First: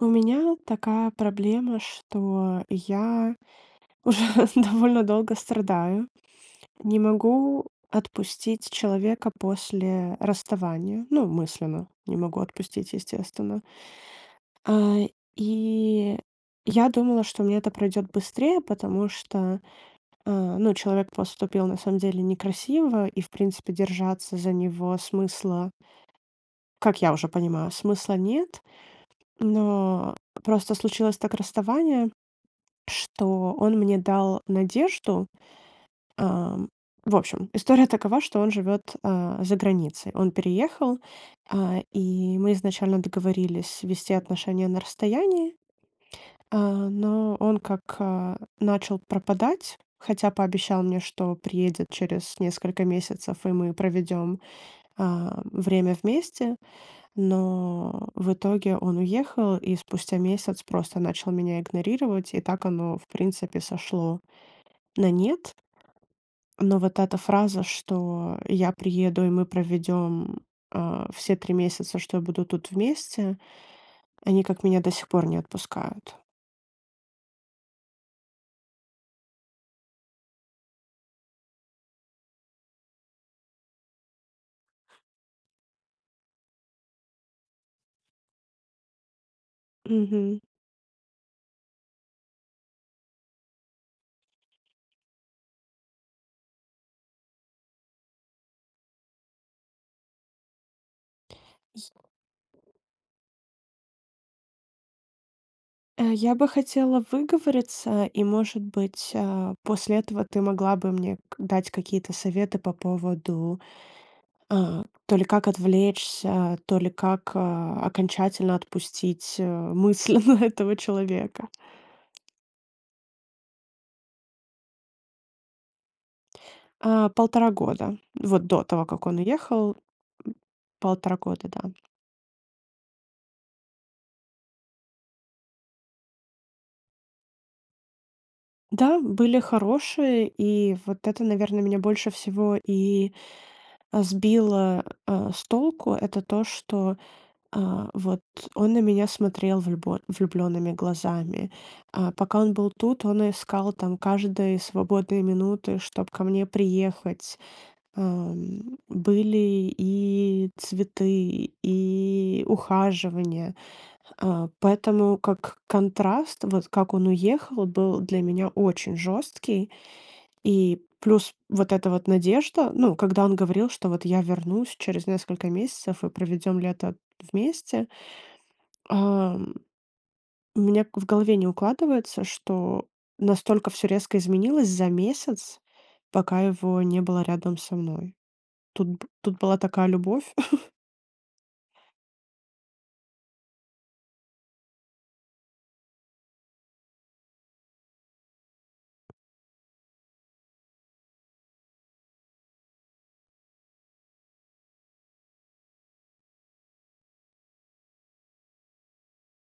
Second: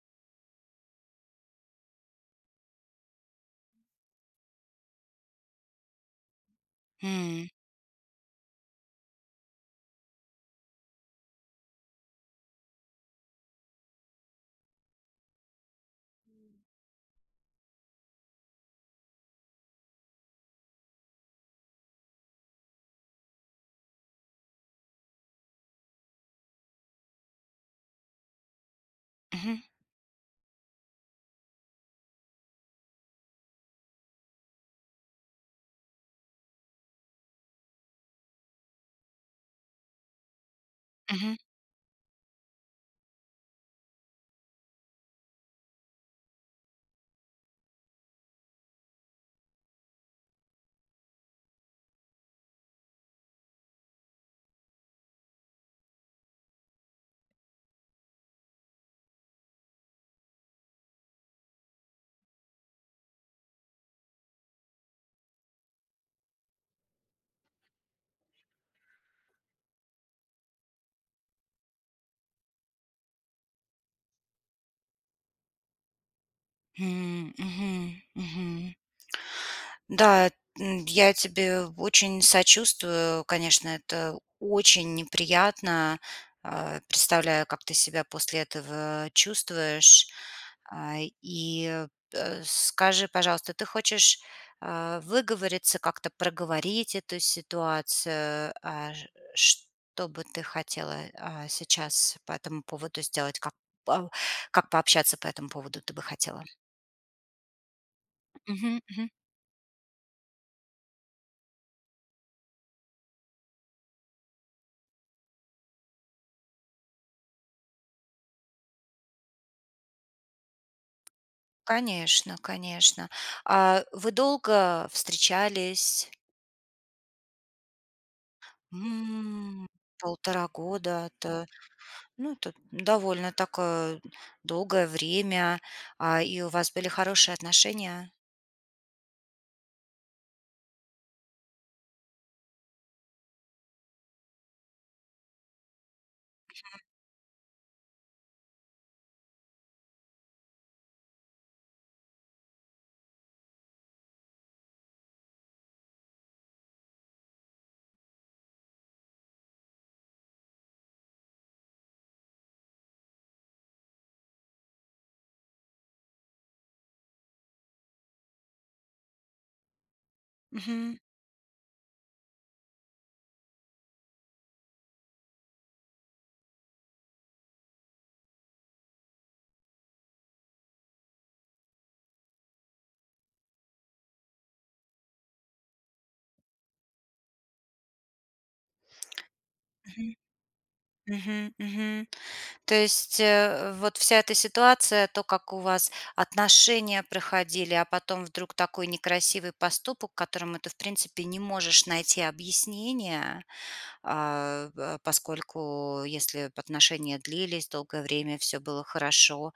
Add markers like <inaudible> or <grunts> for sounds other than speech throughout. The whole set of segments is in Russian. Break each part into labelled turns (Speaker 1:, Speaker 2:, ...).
Speaker 1: У меня такая проблема, что я уже довольно долго страдаю, не
Speaker 2: М.
Speaker 1: могу отпустить человека после расставания. Ну, мысленно не могу отпустить, естественно. А, и я думала, что у меня это пройдёт быстрее, потому что, а, ну, человек поступил на самом деле некрасиво, и, в принципе, держаться за него смысла как я уже понимаю, смысла нет.
Speaker 2: Мгм.
Speaker 1: Но просто случилось так расставание, <swallows> что он мне дал надежду. Ам, в общем, история такова, что он живёт, а, за границей. Он переехал,
Speaker 2: Мгм.
Speaker 1: а, и мы изначально договорились вести отношения на расстоянии. А, но он как, а, начал пропадать, хотя пообещал мне, что приедет через несколько месяцев, и мы проведём, а, время вместе. Но <grunts> в итоге он уехал и спустя месяц просто начал меня игнорировать, и так оно, в принципе, сошло на нет. Но вот эта фраза, что я приеду, и мы проведём, а, все 3 месяца, что я буду тут вместе, они как меня до сих пор не отпускают.
Speaker 2: М. Мгм, мгм. Да, эт м, д я тебе очень сочувствую. Конечно, это очень неприятно. А, представляю, как ты себя после этого чувствуешь.
Speaker 1: Мгм.
Speaker 2: А, и, э, скажи, пожалуйста, ты хочешь, а, выговориться, как-то проговорить эту ситуацию, а, ж что бы ты хотела, а,
Speaker 1: Й
Speaker 2: сейчас по этому поводу сделать, как пау как пообщаться по этому поводу ты бы
Speaker 1: Э, я
Speaker 2: хотела?
Speaker 1: бы хотела выговориться, и может
Speaker 2: Мгм, мгм.
Speaker 1: быть, а, после этого ты могла бы мне к дать какие-то советы по поводу, а, то ли как отвлечься, то ли как, а, окончательно отпустить, э, мысль на этого человека.
Speaker 2: Конечно, конечно. А, вы долго встречались?
Speaker 1: А, 1,5 года. Вот до того, как он
Speaker 2: М.
Speaker 1: уехал, м.
Speaker 2: 1,5 года.
Speaker 1: 1,5
Speaker 2: Это,
Speaker 1: года, да.
Speaker 2: ну, это довольно такое долгое время. А, и у вас были хорошие отношения?
Speaker 1: Да, были хорошие, и вот это, наверно, меня больше всего и, а, сбило, а, с толку это то,
Speaker 2: Мгм.
Speaker 1: что, а, вот он на меня смотрел влюбо влюблёнными глазами. А пока он был тут, он искал там каждые свободные минуты, чтоб ко мне приехать. Ам, были и цветы, и ухаживания, а, поэтому, как, контраст, вот, как он уехал, был для меня очень жёсткий, и
Speaker 2: Мгм.
Speaker 1: плюс вот эта вот надежда, ну, когда он говорил, что вот я вернусь через несколько месяцев и проведём лето вместе. Ам, у меня к в голове не укладывается, что настолько всё резко изменилось за месяц, пока его не было рядом со мной. Тут бы тут была такая
Speaker 2: Мгм.
Speaker 1: любовь. <laughs>
Speaker 2: Мгм, мгм. То есть, э, вот вся эта ситуация, то, как у вас отношения проходили, а потом вдруг такой некрасивый поступок, которому ты, в принципе, не можешь найти объяснения. А, а, поскольку, если б отношения длились долгое время, всё было хорошо,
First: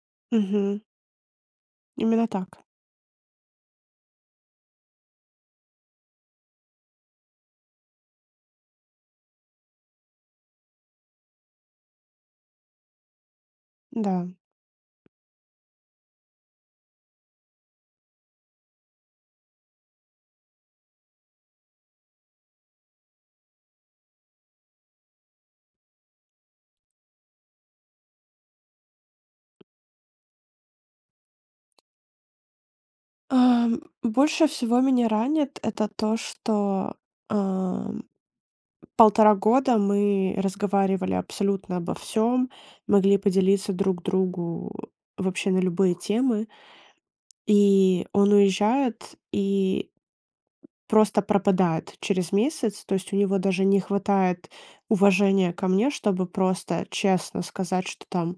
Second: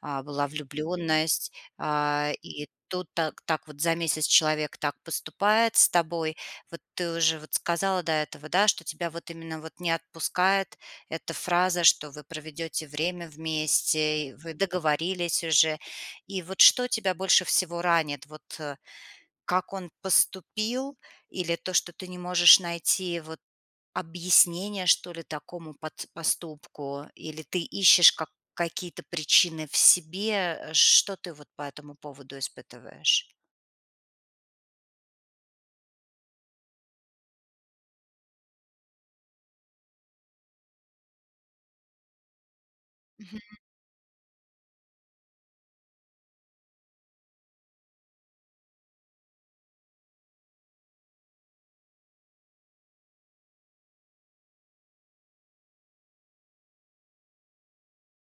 Speaker 2: а, была
Speaker 1: Мгм.
Speaker 2: влюбленность,
Speaker 1: Именно
Speaker 2: а,
Speaker 1: так.
Speaker 2: и тут так так вот за месяц человек так поступает с тобой. Вот ты уже, вот, сказала до этого, да, что тебя вот именно вот не отпускает эта фраза, что вы проведёте время
Speaker 1: Н-да.
Speaker 2: вместе, и вы договорились уже. И вот что тебя больше всего ранит? Вот, э, как он поступил? Или то, что ты не можешь найти, вот, объяснение, что ли, такому пат поступку? Или ты ищешь как какие-то причины в себе, а? Что ты вот по этому поводу испытываешь?
Speaker 1: А, м, больше всего меня ранит- это то, что, а, 1,5 года мы разговаривали абсолютно обо всём, могли
Speaker 2: Мгм.
Speaker 1: поделиться друг другу вообще на любые темы. И он уезжает, и просто пропадает через месяц, то есть у него даже не хватает уважения ко мне, чтобы просто честно сказать, что там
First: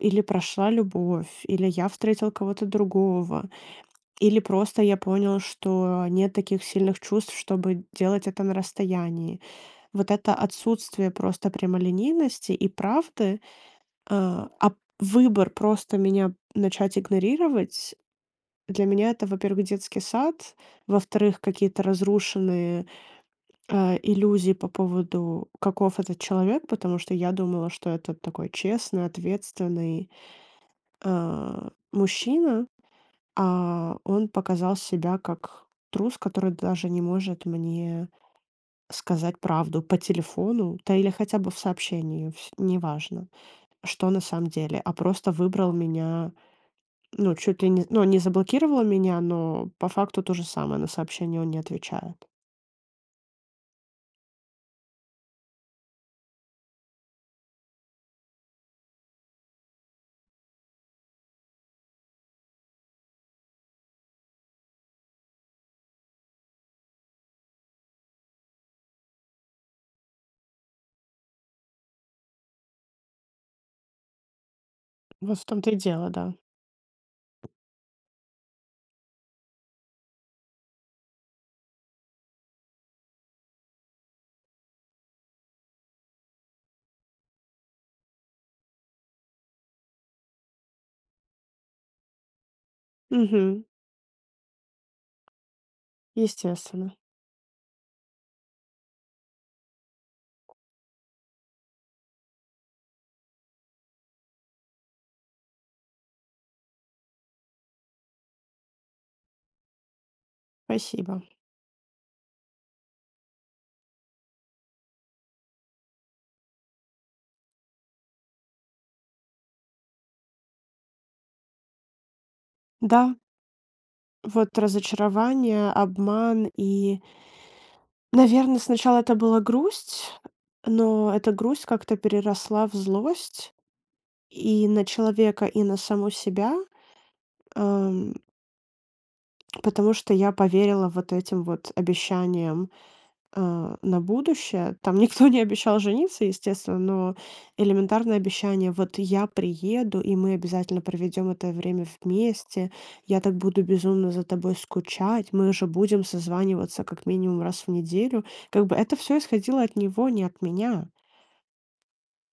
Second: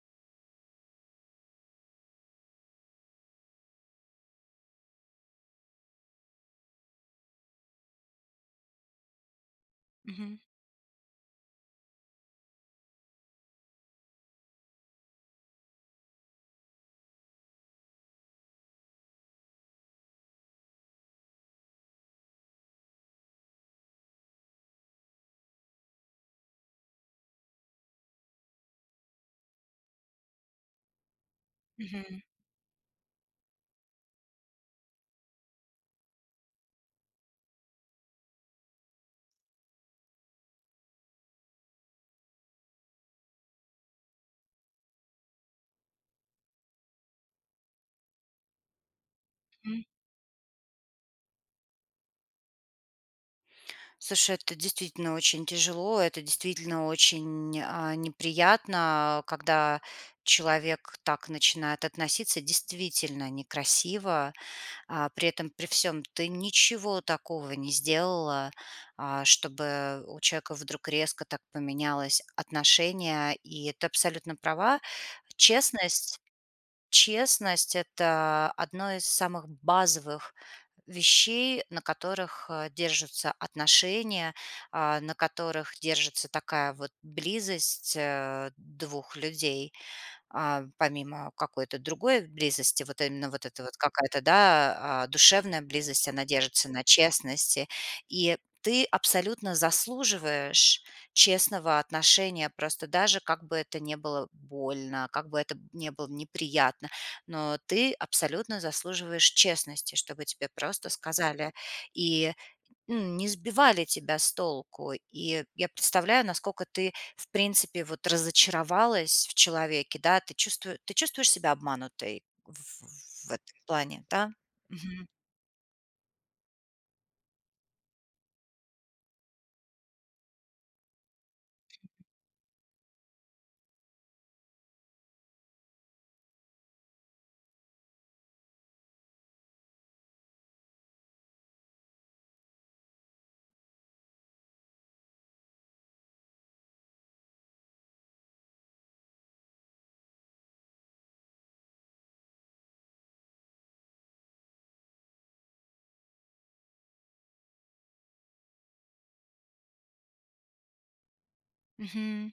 Speaker 1: или прошла любовь, или я встретил кого-то другого, или просто я понял, что нет таких сильных чувств, чтобы делать это на расстоянии. Вот это
Speaker 2: Мгм.
Speaker 1: отсутствие просто прямолинейности и правды, а, а п выбор просто меня начать игнорировать- для меня это, во-первых, детский сад, во-вторых, какие-то разрушенные, а, иллюзии по поводу каков этот человек. Потому что я думала, что это такой честный, ответственный, а,
Speaker 2: Мгм.
Speaker 1: мужчина, а он показал себя как трус, который даже не может мне сказать правду по телефону, да или хотя бы в сообщении, фь неважно, что на самом деле. А просто выбрал меня ну, чуть ли не з ну, он не заблокировал меня, но
Speaker 2: М.
Speaker 1: по факту то же самое, на сообщения он не отвечает.
Speaker 2: Слушай, это, действительно, очень тяжело, это, действительно, очень, а, неприятно, когда человек так начинает относиться действительно некрасиво, а, при этом при всём ты ничего такого не сделала, а, чтобы у человека вдруг резко так поменялось отношение. И ты абсолютно права.
Speaker 1: Вот в том-то и дело,
Speaker 2: Честность,
Speaker 1: да.
Speaker 2: честность- это одно из самых базовых вещей, на которых, а, держатся отношения, а, на которых держится такая вот близость, а, двух людей. А, помимо какой-то другой близости, вот именно вот эта
Speaker 1: Мгм.
Speaker 2: вот какая-то, да, а, душевная близость, она держится на
Speaker 1: Естественно.
Speaker 2: честности. И ты абсолютно заслуживаешь честного отношения, просто даже как бы это не было больно, как бы это не было неприятно, но ты абсолютно заслуживаешь честности, чтобы тебе просто
Speaker 1: Спасибо.
Speaker 2: сказали и, м, не сбивали тебя с толку. И я представляю, насколько ты, в принципе вот, разочаровалась в человеке, да, ты чувству ты чувствуешь себя обманутой в
Speaker 1: Да.
Speaker 2: ф в этом плане, да?
Speaker 1: Вот
Speaker 2: Мгм.
Speaker 1: разочарование, обман и наверно, сначала это была грусть, но эта грусть как-то переросла в злость, и на человека, и на саму себя. Ам. Потому что я поверила вот этим вот обещаниям, э, на будущее. Там никто не обещал жениться, естественно, но элементарное обещание: "Вот я приеду, и мы обязательно проведём это время вместе, я так буду безумно за тобой скучать, мы же будем созваниваться как минимум раз в неделю". Как бы это всё исходило от него, не от меня.
Speaker 2: Мгм.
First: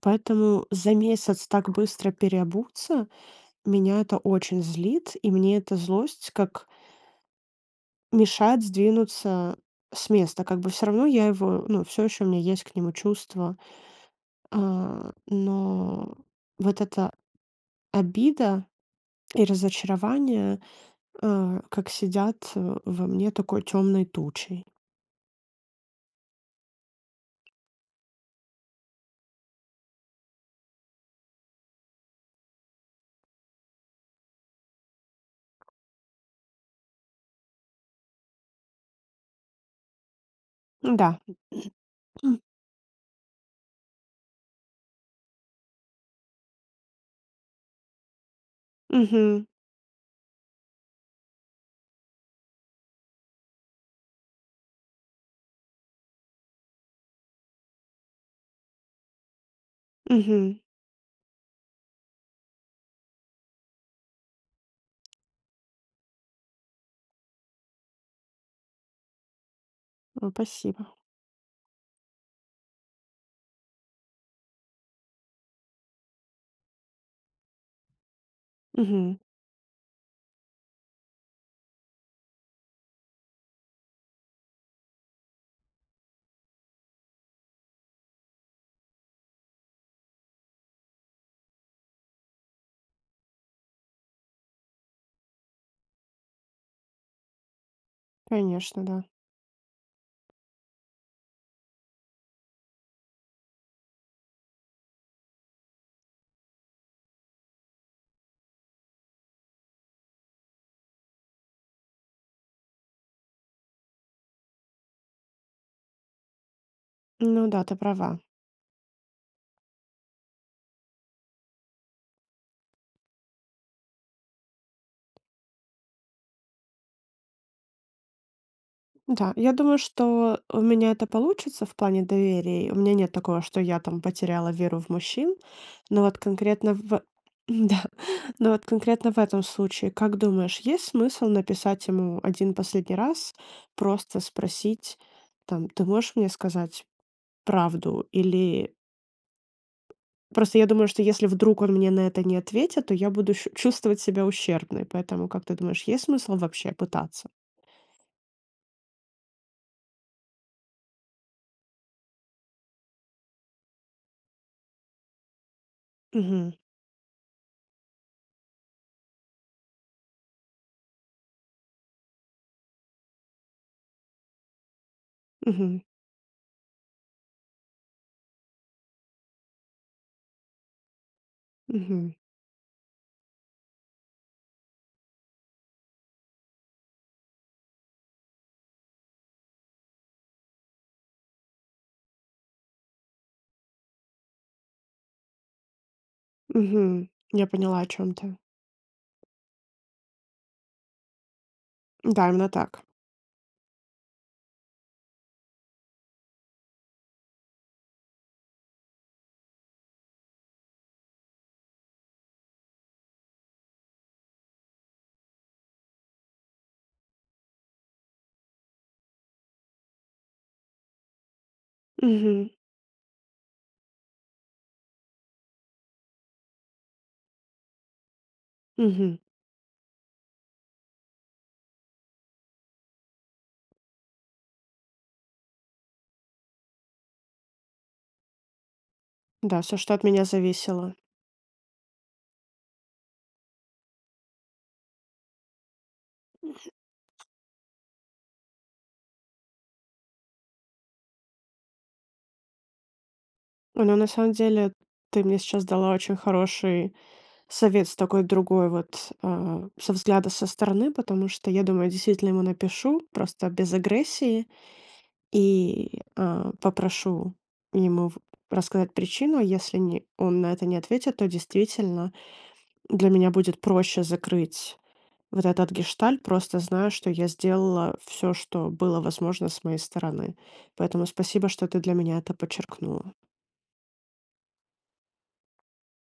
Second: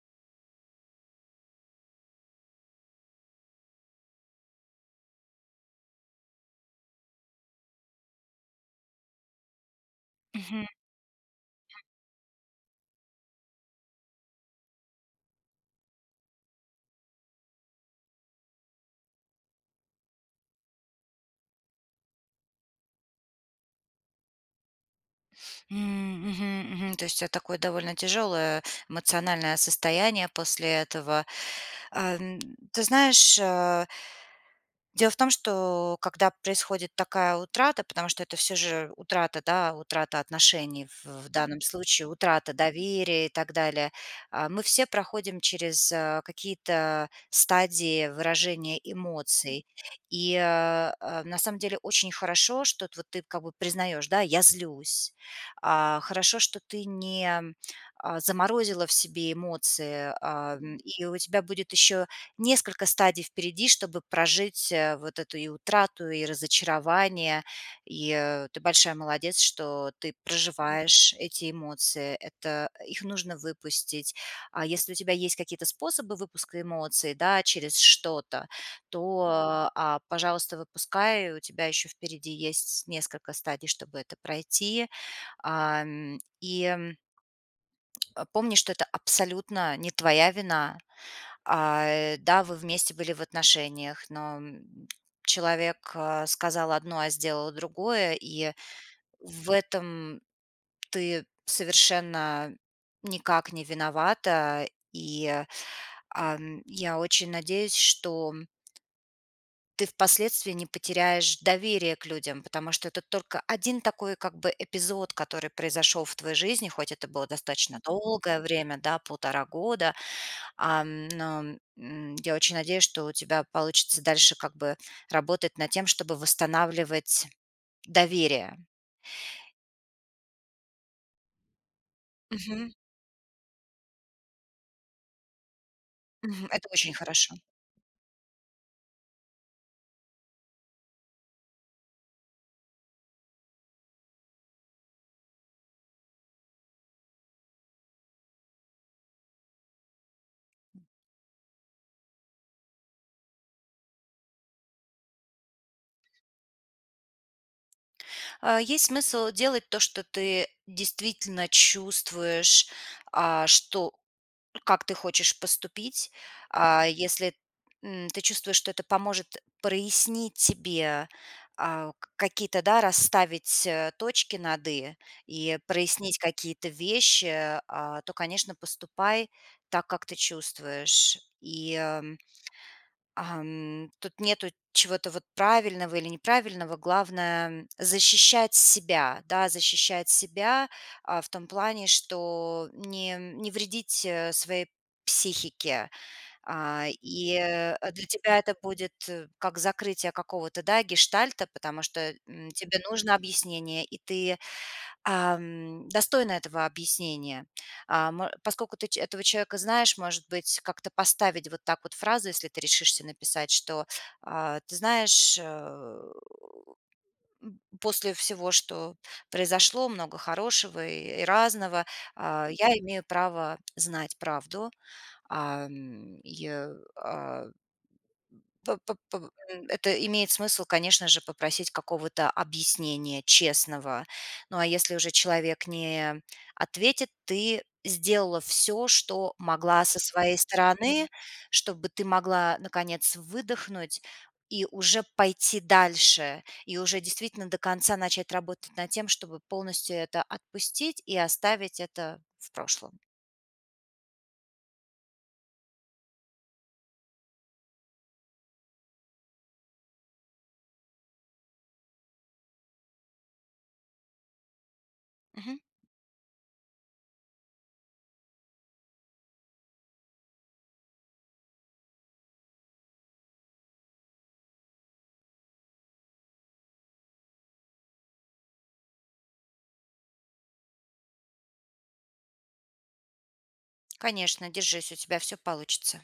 Speaker 1: Поэтому за месяц так быстро переобуться меня это очень злит, и мне эта злость как мешает сдвинуться с места. Как
Speaker 2: Мгм.
Speaker 1: бы всё равно я его ну, всё ещё у меня есть к нему чувства. А, но вот эта обида и разочарование, э, как сидят во мне такой тёмной тучей.
Speaker 2: М мгм мгм. То есть у тебя такое довольно тяжёлое эмоциональное состояние после этого. Э, ты знаешь, э дело в том, что когда происходит такая утрата, потому что это всё же утрата, да, утрата отношений,
Speaker 1: Да.
Speaker 2: в данном случае
Speaker 1: <clears throat>
Speaker 2: утрата доверия и так далее. А, мы все проходим через какие-то стадии выражения
Speaker 1: Мгм.
Speaker 2: эмоций. И, э, э, на самом деле очень хорошо, что вот ты как бы признаешь: "Да, я злюсь". А, хорошо, что ты не, а, заморозила в себе эмоции, а,
Speaker 1: Мгм.
Speaker 2: и у тебя будет ещё несколько стадий впереди, чтобы прожить вот эту и утрату, и разочарование. И ты большая молодец, что ты
Speaker 1: М, спасибо.
Speaker 2: проживаешь эти эмоции. Это их нужно выпустить. А если у тебя есть какие-то способы выпуска эмоций, да, через что-то,
Speaker 1: Мгм.
Speaker 2: то, а, пожалуйста, выпускай. И у тебя ещё впереди есть несколько стадий, чтобы это пройти. Ам, и м, а, помни, что это абсолютно не твоя вина. А, да, вы вместе были в отношениях, но человек сказал одно, а сделал другое. И
Speaker 1: Конечно, да.
Speaker 2: в этом ты совершенно никак не виновата. И, ам, я очень надеюсь, что ты впоследствии не потеряешь доверие к людям. Потому что это только один такой, как бы, эпизод, который произошёл в твоей жизни, хоть это было
Speaker 1: Ну да, ты
Speaker 2: достаточно
Speaker 1: права.
Speaker 2: долгое время, да, 1,5 года, ам, но, м, я очень надеюсь, что у тебя получится дальше, как бы, работать над тем, чтобы восстанавливать доверие.
Speaker 1: Да, я думаю, что у меня это получится в плане доверия. И
Speaker 2: Мгм.
Speaker 1: у меня нет такого, что я там потеряла веру в мужчин. Но вот
Speaker 2: Мгм, это
Speaker 1: конкретно,
Speaker 2: очень
Speaker 1: в
Speaker 2: хорошо.
Speaker 1: да, но вот конкретно в этом случае, как думаешь, есть смысл написать ему 1 последний раз, просто спросить, там: "Ты можешь мне сказать правду?" Или Просто я думаю, что если вдруг он мне на это не ответит, то я буду щу чувствовать себя ущербной, поэтому, как ты думаешь, есть смысл вообще пытаться?
Speaker 2: А есть смысл делать то, что ты действительно чувствуешь, а, что, м, как ты хочешь поступить,
Speaker 1: Мгм.
Speaker 2: а, если, м, ты чувствуешь, что это поможет прояснить тебе, а, к какие-то, да, расставить, а, точки над "и" и э,
Speaker 1: Мгм.
Speaker 2: прояснить какие-то вещи, а, то, конечно, поступай так, как ты чувствуешь. И,
Speaker 1: Мгм.
Speaker 2: ам ам, тут нету чего-то вот правильного или неправильного. Главное, м, защищать себя, да, защищать себя, а, в том плане, что не не вредить, э, своей психике. А,
Speaker 1: Мгм,
Speaker 2: и,
Speaker 1: я
Speaker 2: э,
Speaker 1: поняла, о
Speaker 2: для
Speaker 1: чём ты.
Speaker 2: тебя это будет как закрытие какого-то, да, гештальта, потому что,
Speaker 1: Да, именно
Speaker 2: м, тебе
Speaker 1: так.
Speaker 2: нужно объяснение, и ты, ам, достойна этого объяснения. Ам, а, поскольку ты ч этого человека знаешь, может быть, как-то поставить вот так вот фразу, если ты решишься написать, что: "А, ты знаешь, э, у м после всего, что произошло, много хорошего и, э, и разного, а,
Speaker 1: Мгм.
Speaker 2: я имею право знать правду". Ам, и, я а. П п
Speaker 1: Мгм.
Speaker 2: побо м, это имеет смысл, конечно же, попросить какого-то объяснения честного. Ну, а если уже человек не ответит, ты сделала всё, что
Speaker 1: Н-да, всё,
Speaker 2: могла
Speaker 1: что
Speaker 2: со
Speaker 1: от меня
Speaker 2: своей
Speaker 1: зависело.
Speaker 2: стороны, чтобы ты могла наконец выдохнуть и уже пойти дальше, и уже действительно до конца начать работать над тем, чтобы полностью это отпустить и оставить это в прошлом.
Speaker 1: О, но, на самом делех ты мне сейчас дала очень хороший совет с такой другой вот, а, со взгляда со стороны, потому что я думаю, действительно ему напишу, просто без агрессии,
Speaker 2: Мгм.
Speaker 1: и, а, попрошу ему в рассказать причину. А если ни он на это не ответит, то действительно для меня будет проще закрыть вот этот гештальт, просто зная, что я сделала всё, что было возможно с моей стороны. Поэтому спасибо, что ты для меня это подчеркнула.
Speaker 2: Конечно, держись, у тебя всё получится.